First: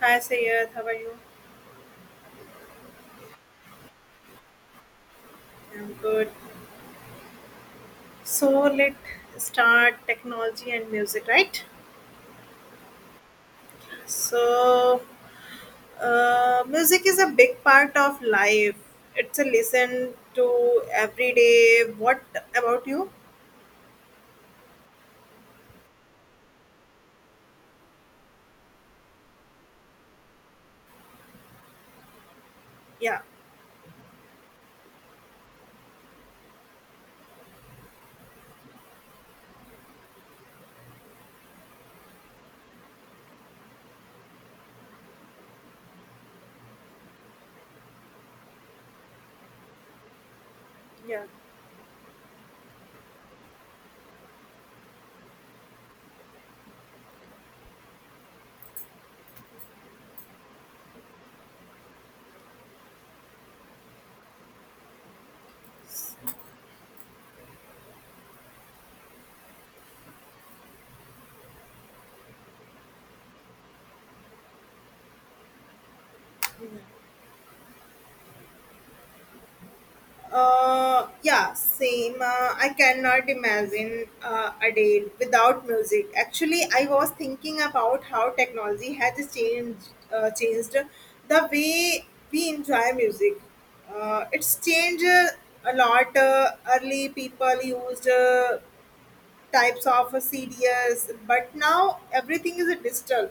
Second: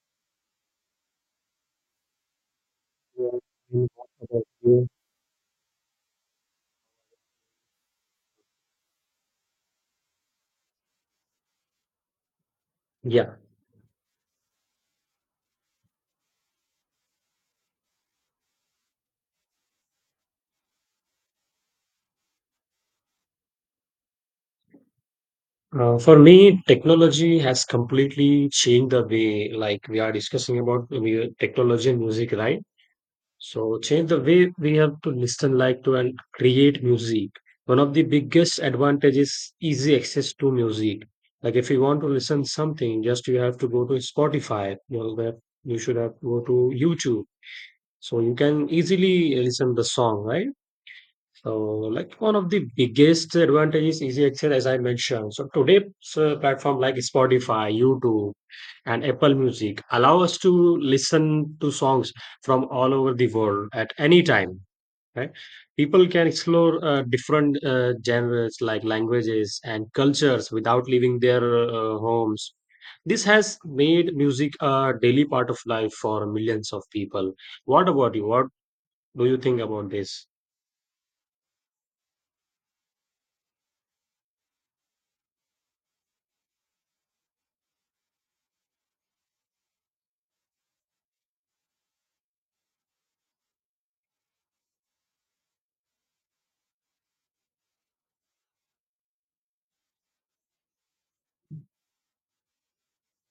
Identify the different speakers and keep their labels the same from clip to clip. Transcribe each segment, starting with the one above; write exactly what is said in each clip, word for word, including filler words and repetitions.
Speaker 1: Hi Sayed, how are you?
Speaker 2: Yeah,
Speaker 1: I'm good. So let's start technology and music, right?
Speaker 2: Yeah,
Speaker 1: So uh, Music is a big part of life. It's a listen to every day. What about you?
Speaker 2: uh, for me, technology has completely changed the way, like we are discussing about mu- technology and music, right?
Speaker 1: Yeah,
Speaker 2: So, change the way we have to listen, like to and create music. One of the biggest advantages is easy access to music. Like if you want to listen something, just you have to go to Spotify. You know, that you should have to go to YouTube, so you can easily listen the song, right?
Speaker 1: yeah.
Speaker 2: So, like one of the biggest advantages is Excel, as I mentioned. So today, so platform like Spotify, YouTube, and Apple Music allow us to listen to songs from all over the world at any time. Right? People can explore uh, different uh, genres like languages and cultures without leaving their uh, homes. This has made music a daily part of life for millions of people. What about you? What do you think about this?
Speaker 1: Uh, yeah, same. Uh, I cannot imagine uh, a day without music. Actually, I was thinking about how technology has changed uh, changed the way we enjoy music. Uh, it's changed uh, a lot. Uh, early people used uh, types of uh, C Ds, but now everything is digital.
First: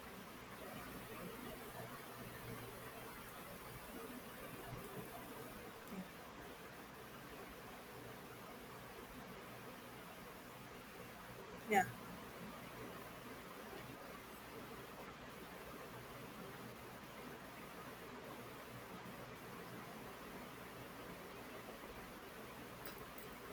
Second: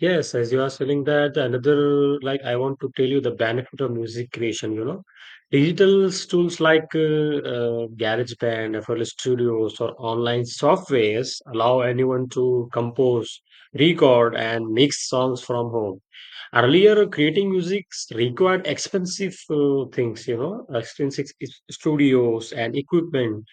Speaker 2: Yes, as you are saying that, another, like, I want to tell you the benefit of music creation, you know. Digital s- tools like uh, uh, GarageBand, F L Studios, or online softwares allow
Speaker 1: Yeah.
Speaker 2: anyone to compose, record, and mix songs from home. Earlier, creating music required expensive uh, things, you know, expensive s- studios and equipment.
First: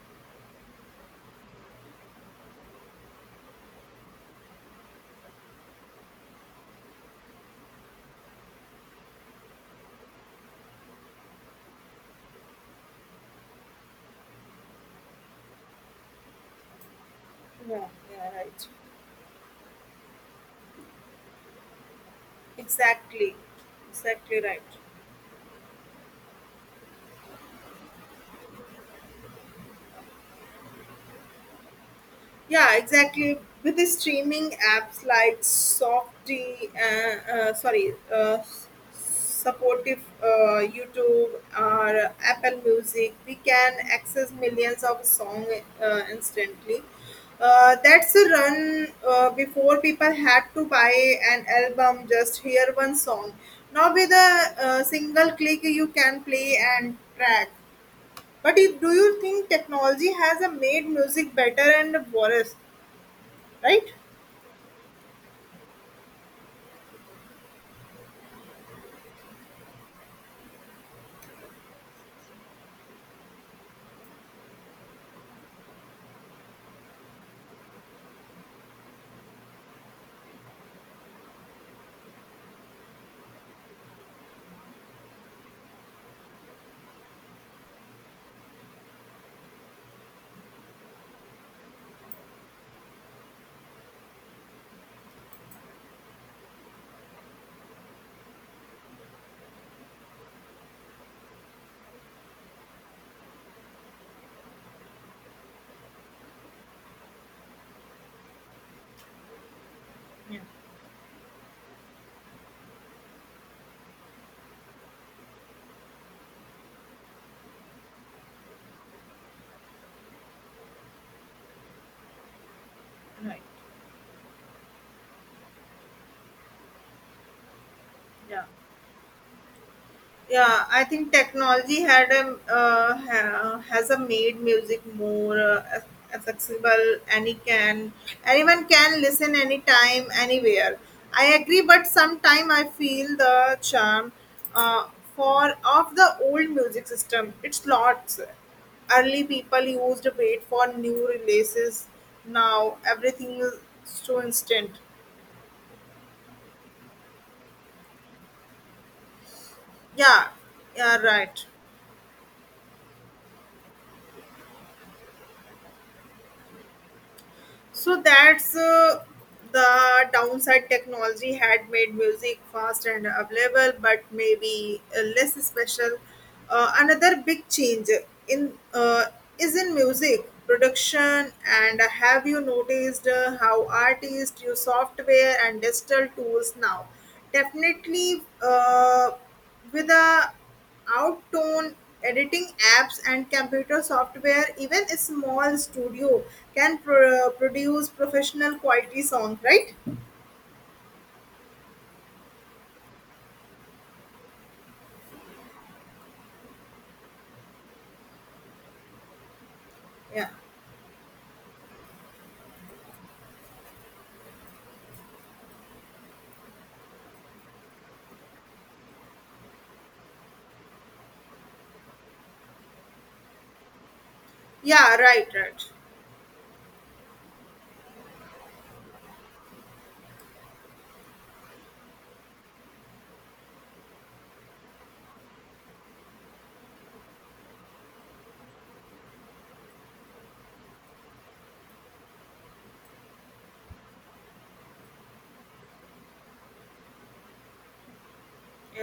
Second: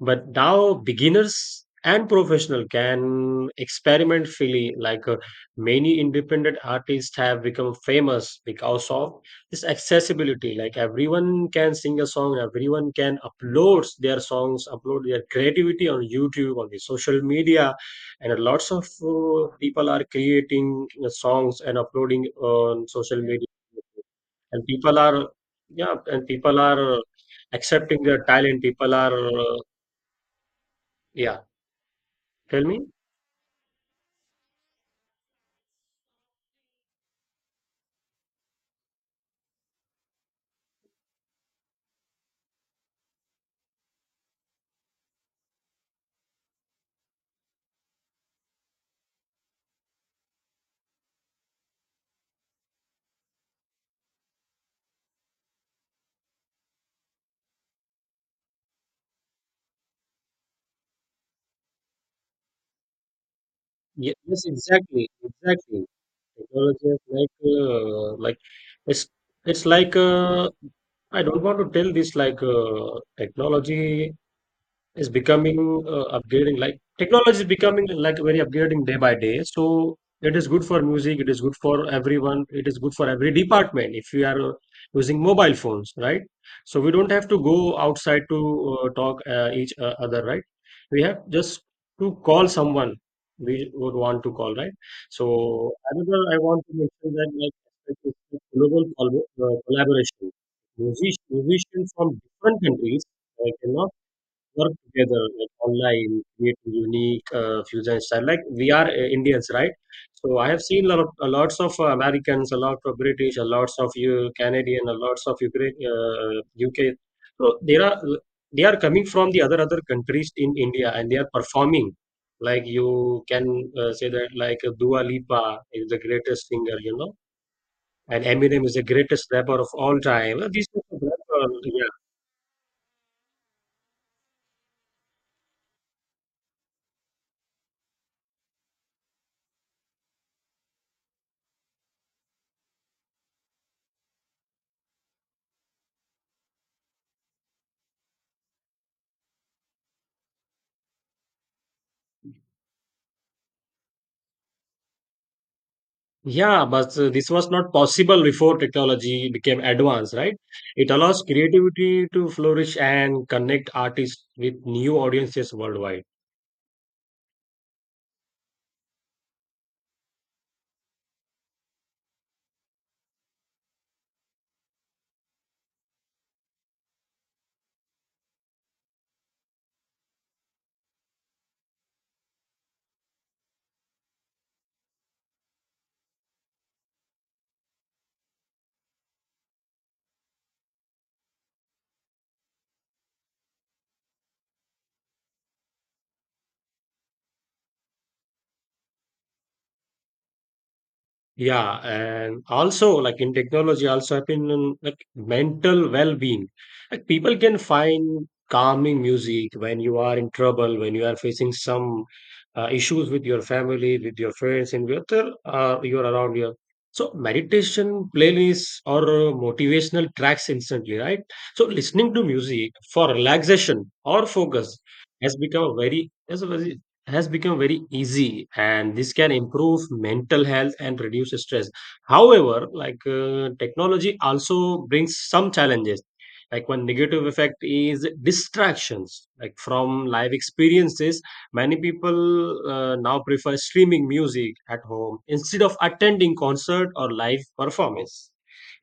Speaker 2: But now, beginners and professional can experiment freely. Like uh, many independent artists have become famous because of this accessibility. Like everyone can sing a song, everyone can upload their songs, upload their creativity on YouTube, on the social media
Speaker 1: Yeah, yeah,
Speaker 2: and
Speaker 1: right.
Speaker 2: lots of uh, people are creating uh, songs and uploading on social yeah
Speaker 1: Exactly,
Speaker 2: media
Speaker 1: exactly right.
Speaker 2: and people are yeah and people are uh, accepting their talent people are uh, yeah tell
Speaker 1: Yeah,
Speaker 2: me.
Speaker 1: exactly. With the streaming apps like Softy, uh, uh, sorry, uh, supportive uh, YouTube or Apple Music, we can access millions of songs uh, instantly. Uh, that's a run uh, before people had to buy an album, just hear one song. Now, with a uh, single click, you can play and track. But if, do you think technology has uh, made music better and worse, right?
Speaker 2: Ye- yes, exactly, exactly, technology is like uh, like it's it's like uh, I don't want to tell this like uh, technology is becoming uh, upgrading, like technology is becoming like very upgrading day by day. So it is good for music, it is good for everyone, it is good for every department. If you are uh, using mobile phones, right? So we don't have to go outside to uh, talk uh, each uh, other, right? We have just to call someone we would want to call, right? So another I want to mention that, like, it's a global col- uh, collaboration Music- musicians from different countries, like you know, work together like online, create unique uh, fusion style. Like we are uh, Indians, right? So
Speaker 1: Yeah.
Speaker 2: I have seen lot of, a lots of uh, Americans, a lot of British, a lots of you, Canadian, a lots of Ukraine, uh, UK. So there are, they are coming from the other other countries in India and they are performing, like you
Speaker 1: Right.
Speaker 2: can uh, say that, like uh, Dua Lipa is the greatest singer, you know, and
Speaker 1: Yeah.
Speaker 2: Eminem is the greatest rapper of all time. Uh,
Speaker 1: Yeah,
Speaker 2: these
Speaker 1: I
Speaker 2: people,
Speaker 1: think technology had a uh, ha, has a made music more uh, accessible. Any can anyone can listen anytime, anywhere. I agree, but sometime I feel the charm uh, for of the old music system. It's lots. Early people used to wait for new releases. Now everything is so instant.
Speaker 2: yeah, but uh, this was not possible before technology became advanced,
Speaker 1: Yeah,
Speaker 2: right? It
Speaker 1: yeah,
Speaker 2: allows
Speaker 1: right.
Speaker 2: creativity to flourish and connect artists with new audiences worldwide.
Speaker 1: So that's uh, the downside. Technology had made music fast and available, but maybe uh, less special. Uh, another big change in uh, is in music production. And have you noticed uh, how artists use software and digital tools now? Definitely. Uh, with the outtone editing apps and computer software, even a small studio can pro- produce professional quality song, right?
Speaker 2: Yeah, and also like in technology, also I've been in, like mental well-being. Like people can find calming music when you are
Speaker 1: Yeah.
Speaker 2: in trouble, when you are facing some uh, issues with your family, with your friends, and with other uh, you're around here. So meditation playlists or uh, motivational tracks instantly, right? So listening to music for relaxation or focus
Speaker 1: Yeah, right,
Speaker 2: has
Speaker 1: right.
Speaker 2: become a very has a very has become very easy, and this can improve mental health and reduce stress. However, like uh, technology also brings some challenges. Like one negative effect is distractions, like from live experiences, many people uh, now prefer streaming music at home instead of attending concert or live performance.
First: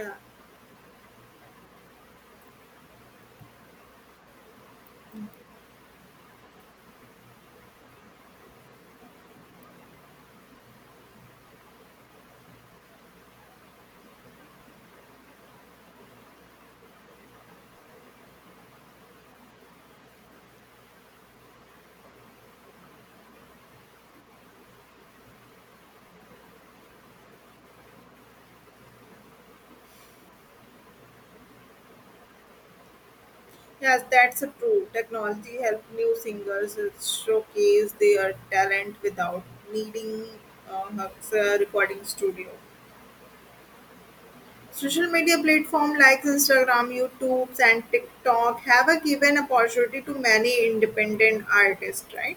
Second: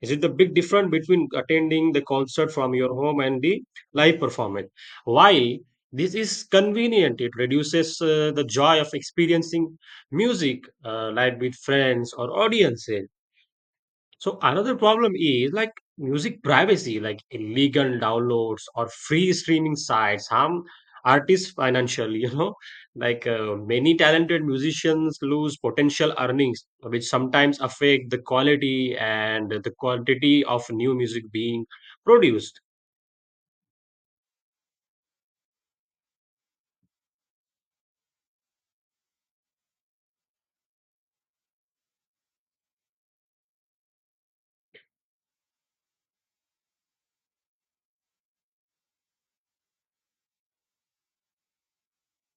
Speaker 2: Is it the big difference between attending the concert from your home and the live performance? Why this is convenient. It reduces uh, the joy of experiencing music uh, live with friends or audiences. So another problem is like music privacy, like illegal downloads or free streaming sites harm artists financially. You know, like uh, many talented musicians lose potential earnings, which sometimes affect the quality and the quantity of new music being produced.
Speaker 1: Yes, that's a true. Technology help new singers uh, showcase their talent without needing uh, a recording studio. Social media platforms like Instagram, YouTube, and TikTok have a given opportunity to many independent artists, right?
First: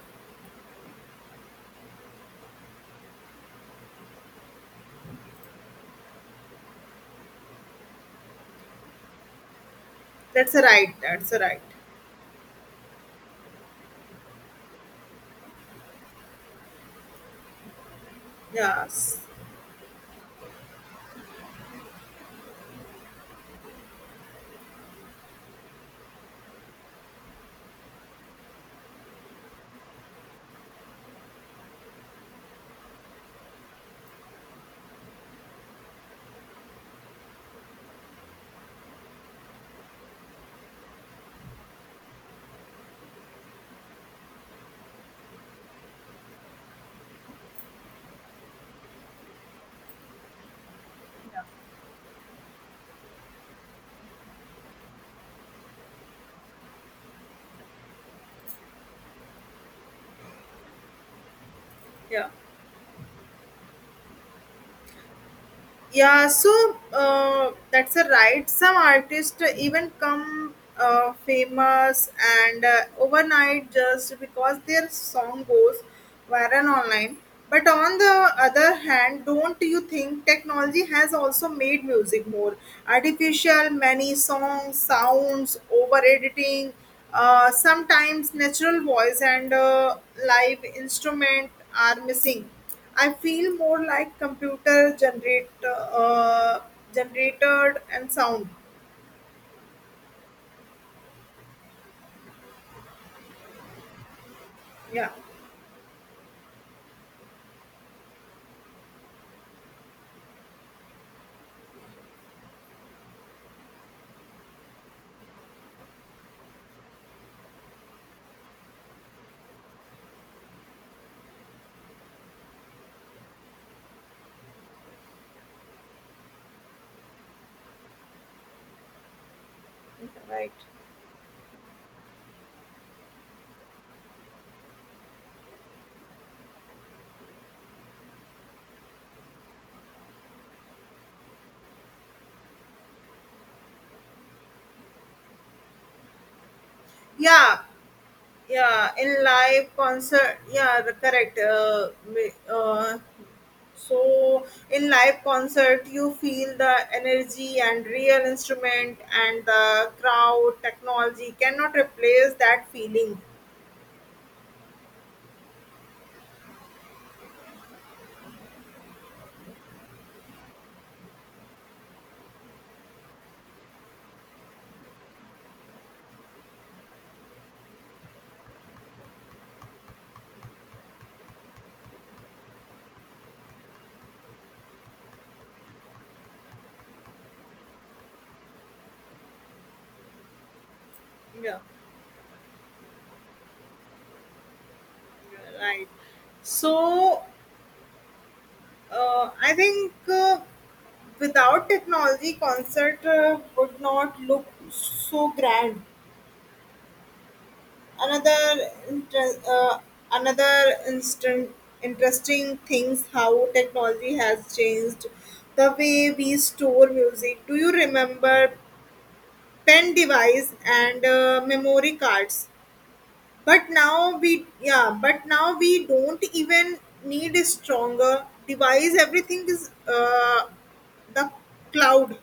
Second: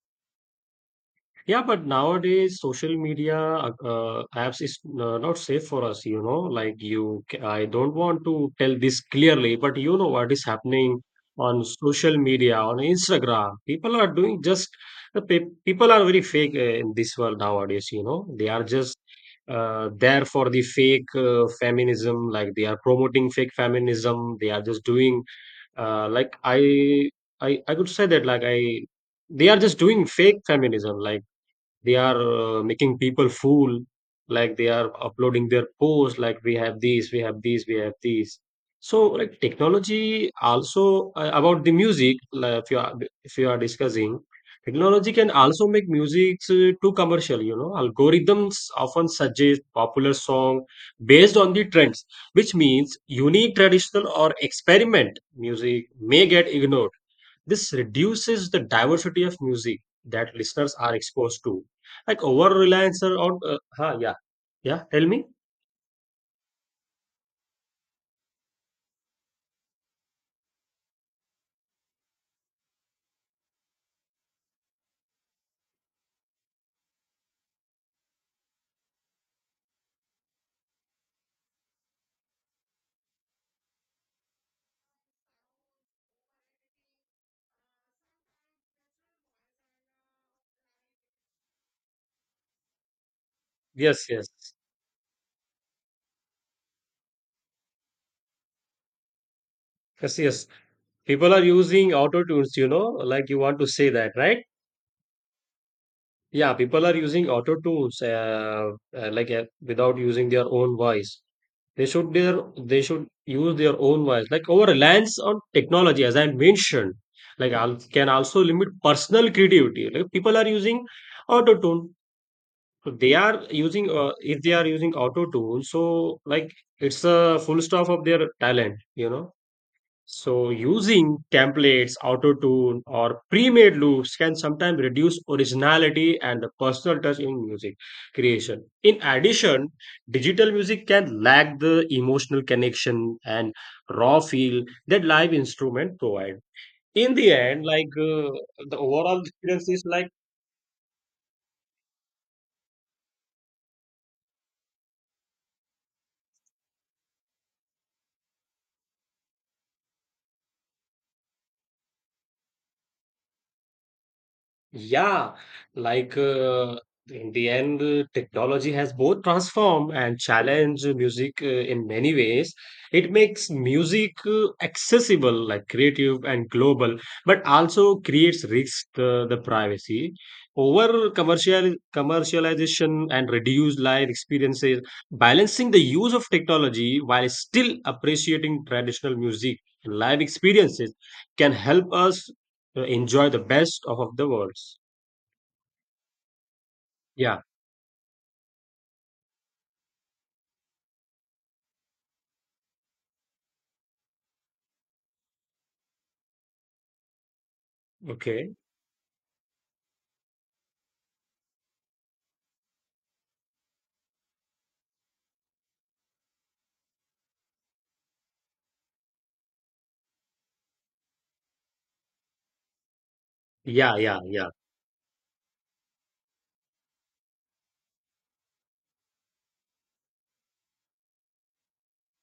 Speaker 2: Yeah, but nowadays social media uh, uh, apps is uh, not safe for us, you know. Like you, ca- I don't want to tell this clearly, but you know what is
Speaker 1: That's right.
Speaker 2: happening
Speaker 1: That's right.
Speaker 2: on social media, on Instagram. People are doing just the pe- people are very fake uh, in this world nowadays, you know. They are just
Speaker 1: Yes.
Speaker 2: uh, there for the fake uh, feminism, like they are promoting fake feminism. They are just doing uh, like I, I, I could say that, like I, they are just doing fake feminism, like they are uh, making people fool, like they are uploading their posts like we have these we have these we have these. So like technology also uh, about the music, like, if you are if you are discussing technology can also make music uh, too commercial, you know. Algorithms often suggest popular song based on the trends, which means unique traditional or experiment music may get ignored. This reduces the diversity of music that listeners are exposed to. Like
Speaker 1: Yeah.
Speaker 2: over reliance on, uh, huh, yeah, yeah, tell me.
Speaker 1: yeah so uh, that's a right. Some artists even come uh, famous and uh, overnight just because their song goes viral online. But on the other hand, don't you think technology has also made music more artificial? Many songs sounds over editing, uh, sometimes natural voice and uh, live instrument are missing. I feel more
Speaker 2: Yes,
Speaker 1: like
Speaker 2: yes.
Speaker 1: computer generate uh, generated and sound.
Speaker 2: Yes, yes. People are using auto tunes, you know, like you want to say that, right?
Speaker 1: Yeah.
Speaker 2: Yeah, people are using auto tunes, uh, uh, like uh, without using their own voice. They should their they should use their own voice. Like our reliance on technology, as I mentioned, like al can also limit personal creativity. Like people are using auto tune. So they are using uh, if they are using auto tool, so like it's a full stop of their talent, you know. So
Speaker 1: Right.
Speaker 2: using templates auto tune or pre-made loops can sometimes reduce originality and the personal touch in music creation. In addition, digital music can lack the emotional connection and raw feel that live instrument provide. In the
Speaker 1: Yeah.
Speaker 2: end, like uh, the
Speaker 1: Yeah.
Speaker 2: overall
Speaker 1: In
Speaker 2: experience
Speaker 1: live
Speaker 2: is like,
Speaker 1: concert. Yeah. The correct. Uh, ma- uh, so in live concert, you feel the energy and real instrument and the crowd. Technology cannot replace that feeling.
Speaker 2: yeah, like uh, in the end, uh, technology has both transformed and challenged music uh, in many ways. It makes music uh, accessible, like creative and global, but also creates risks uh, the privacy. Over commercial commercialization and reduced live experiences, balancing the use of technology while still appreciating traditional music and live experiences can
Speaker 1: Yeah.
Speaker 2: help us uh, enjoy the best of, of the worlds.
Speaker 1: Right. So
Speaker 2: Yeah.
Speaker 1: Uh, I think uh, without technology, concert uh, would not look so grand.
Speaker 2: Okay.
Speaker 1: Another inter- uh, another instant interesting things how technology has changed the way we store music. Do you remember pen device and uh, memory cards? But
Speaker 2: Yeah.
Speaker 1: now
Speaker 2: Yeah.
Speaker 1: we
Speaker 2: Yeah.
Speaker 1: yeah, but now we don't even need a stronger device. Everything is uh, the cloud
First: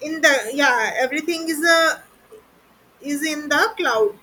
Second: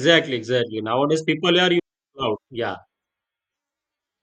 Speaker 1: in the.
Speaker 2: Exactly.
Speaker 1: Yeah.
Speaker 2: Nowadays,
Speaker 1: Everything
Speaker 2: people
Speaker 1: is
Speaker 2: are using
Speaker 1: a
Speaker 2: cloud. Yeah.
Speaker 1: Is in the cloud.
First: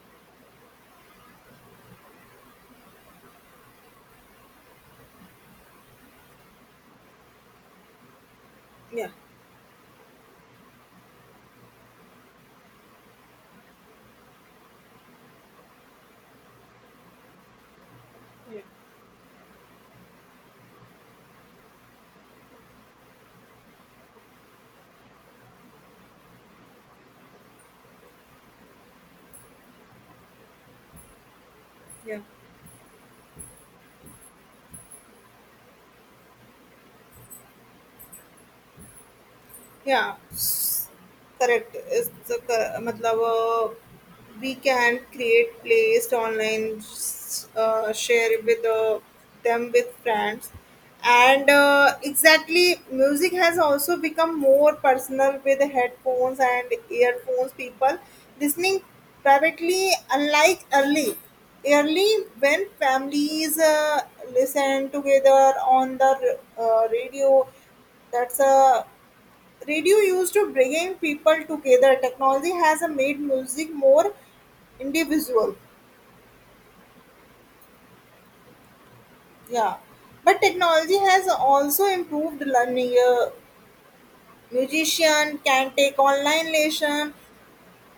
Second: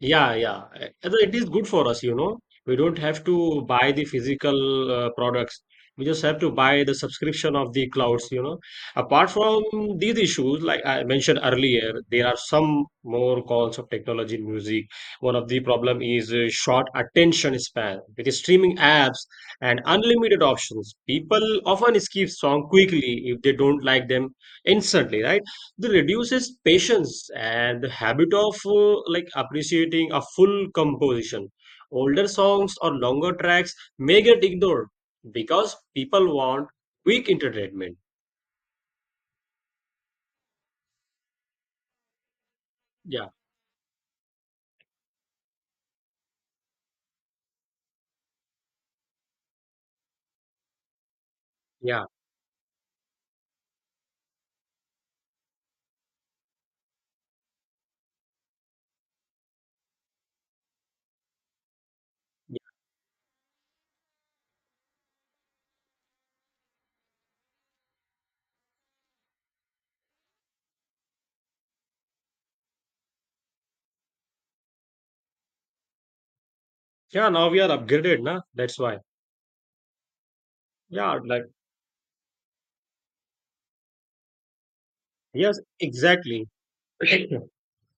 Speaker 2: Yeah, yeah. Uh, Although it is good for us, you know. We don't have to buy the physical uh, products. We just have to buy the subscription of the clouds, you know.
Speaker 1: Yeah.
Speaker 2: Apart from these issues, like I mentioned earlier, there are some more calls of technology in music. One of the problem is uh, short attention span. With the
Speaker 1: Yeah.
Speaker 2: streaming apps and unlimited options, people often skip song quickly if they don't like them instantly, right? This reduces patience and the habit of uh, like appreciating a full composition.
Speaker 1: Yeah.
Speaker 2: Older songs or longer tracks may get ignored because people want quick entertainment.
Speaker 1: Yeah, s- Correct. Is the cor- मतलब
Speaker 2: Yeah,
Speaker 1: uh, we can create playlist online, s- uh, share with uh, them with friends, and uh,
Speaker 2: yeah,
Speaker 1: exactly music has also become more personal with headphones and earphones. People listening privately, unlike early. Early,
Speaker 2: yeah.
Speaker 1: when families uh, listen together on the r- uh, radio, that's a radio used to bringing people together. Technology has uh, made music more individual.
Speaker 2: Yeah, now we are upgraded, na? That's why.
Speaker 1: Yeah, but technology
Speaker 2: Yeah,
Speaker 1: has
Speaker 2: like
Speaker 1: also improved learning. Uh, musician
Speaker 2: yes,
Speaker 1: can take
Speaker 2: exactly.
Speaker 1: online lesson,
Speaker 2: Yes,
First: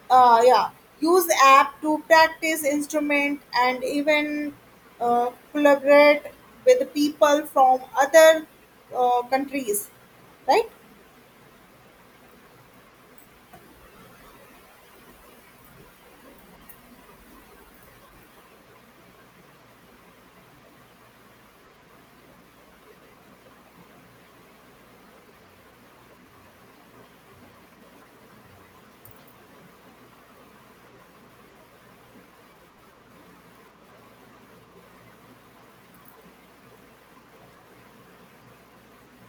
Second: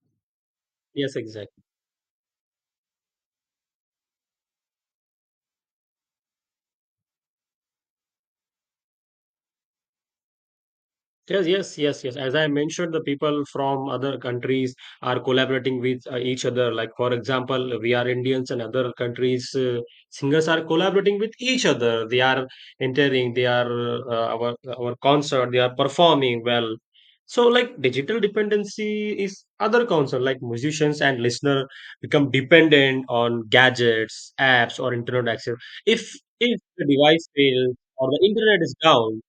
Speaker 1: uh, yeah, use
Speaker 2: exactly.
Speaker 1: app to practice instrument, and even uh, collaborate with people from other uh, countries, right?
Speaker 2: Yes, yes, yes, yes. As I mentioned, the people from other countries are collaborating with uh, each other. Like, for example, we are Indians and other countries' uh, singers are collaborating with each other. They are entering, they are uh, our our concert, they are performing well. So, like, digital dependency is other concern. Like, musicians and listener become dependent on gadgets, apps, or internet access. If if the device fails or the internet is down,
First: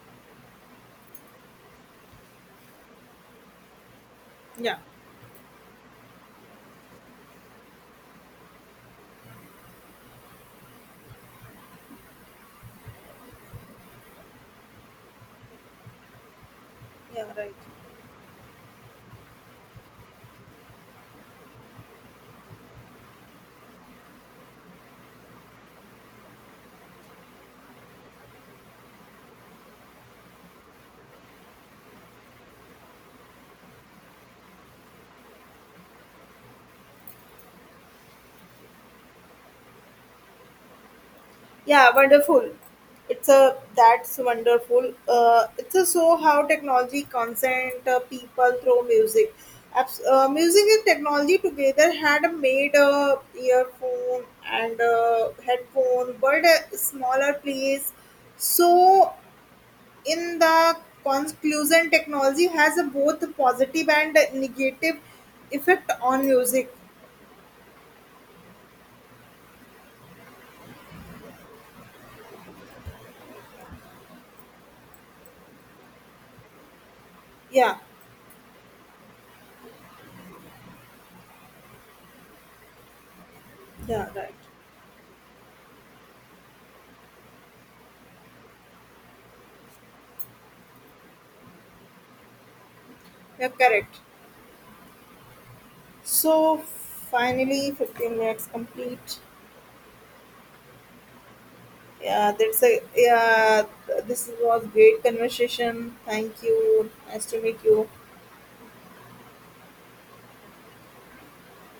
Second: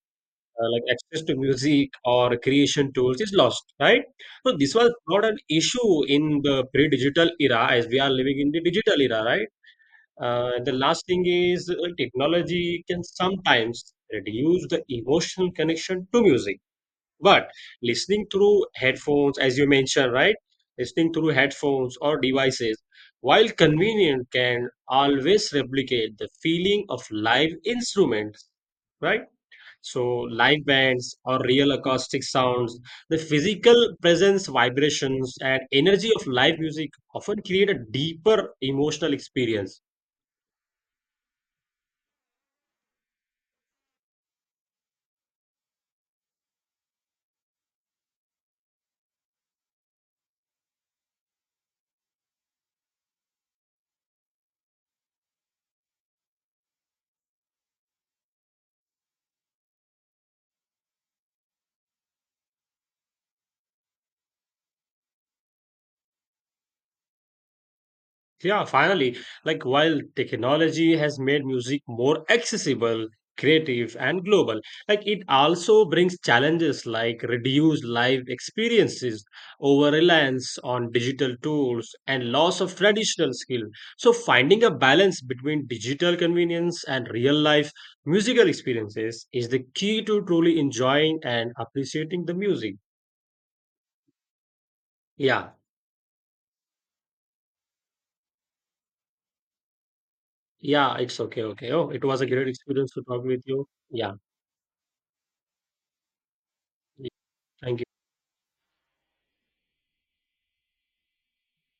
Speaker 2: uh, like access to music or creation tools is lost, right? So this
Speaker 1: Yeah,
Speaker 2: was not an issue in the pre-digital era, as we are living in the digital era, right? Uh, and the last thing is uh, technology can sometimes reduce the emotional connection to music,
Speaker 1: yeah,
Speaker 2: but
Speaker 1: right.
Speaker 2: listening through headphones, as you mentioned, right? Listening through headphones or devices, while convenient, can always replicate the feeling of live instruments, right? So, live bands or real acoustic sounds, the physical presence, vibrations, and energy of live music often create a deeper emotional experience.
Speaker 1: Yeah, wonderful. It's a that's wonderful. Uh, it's a so how technology consent uh, people through music. Abs- uh, music and technology together had made a earphone and a headphone, but a smaller place. So, in the conclusion, technology has a both positive and negative effect on music.
Speaker 2: Yeah, finally, like while technology has made music more accessible, creative, and global, like it also brings challenges like
Speaker 1: Yeah,
Speaker 2: reduced live experiences, over reliance on digital tools, and loss of traditional skill.
Speaker 1: yeah,
Speaker 2: So,
Speaker 1: right.
Speaker 2: finding a balance between digital convenience and real life musical experiences is the key to truly enjoying and appreciating the music.
Speaker 1: Yeah, correct.
Speaker 2: Yeah,
Speaker 1: So finally, fifteen minutes complete.
Speaker 2: yeah, it's okay, okay. Oh, it was a
Speaker 1: Yeah,
Speaker 2: great
Speaker 1: that's a
Speaker 2: experience to talk with
Speaker 1: yeah.
Speaker 2: you. Yeah,
Speaker 1: This was great conversation. Thank you. Nice to meet
Speaker 2: thank you.
Speaker 1: you.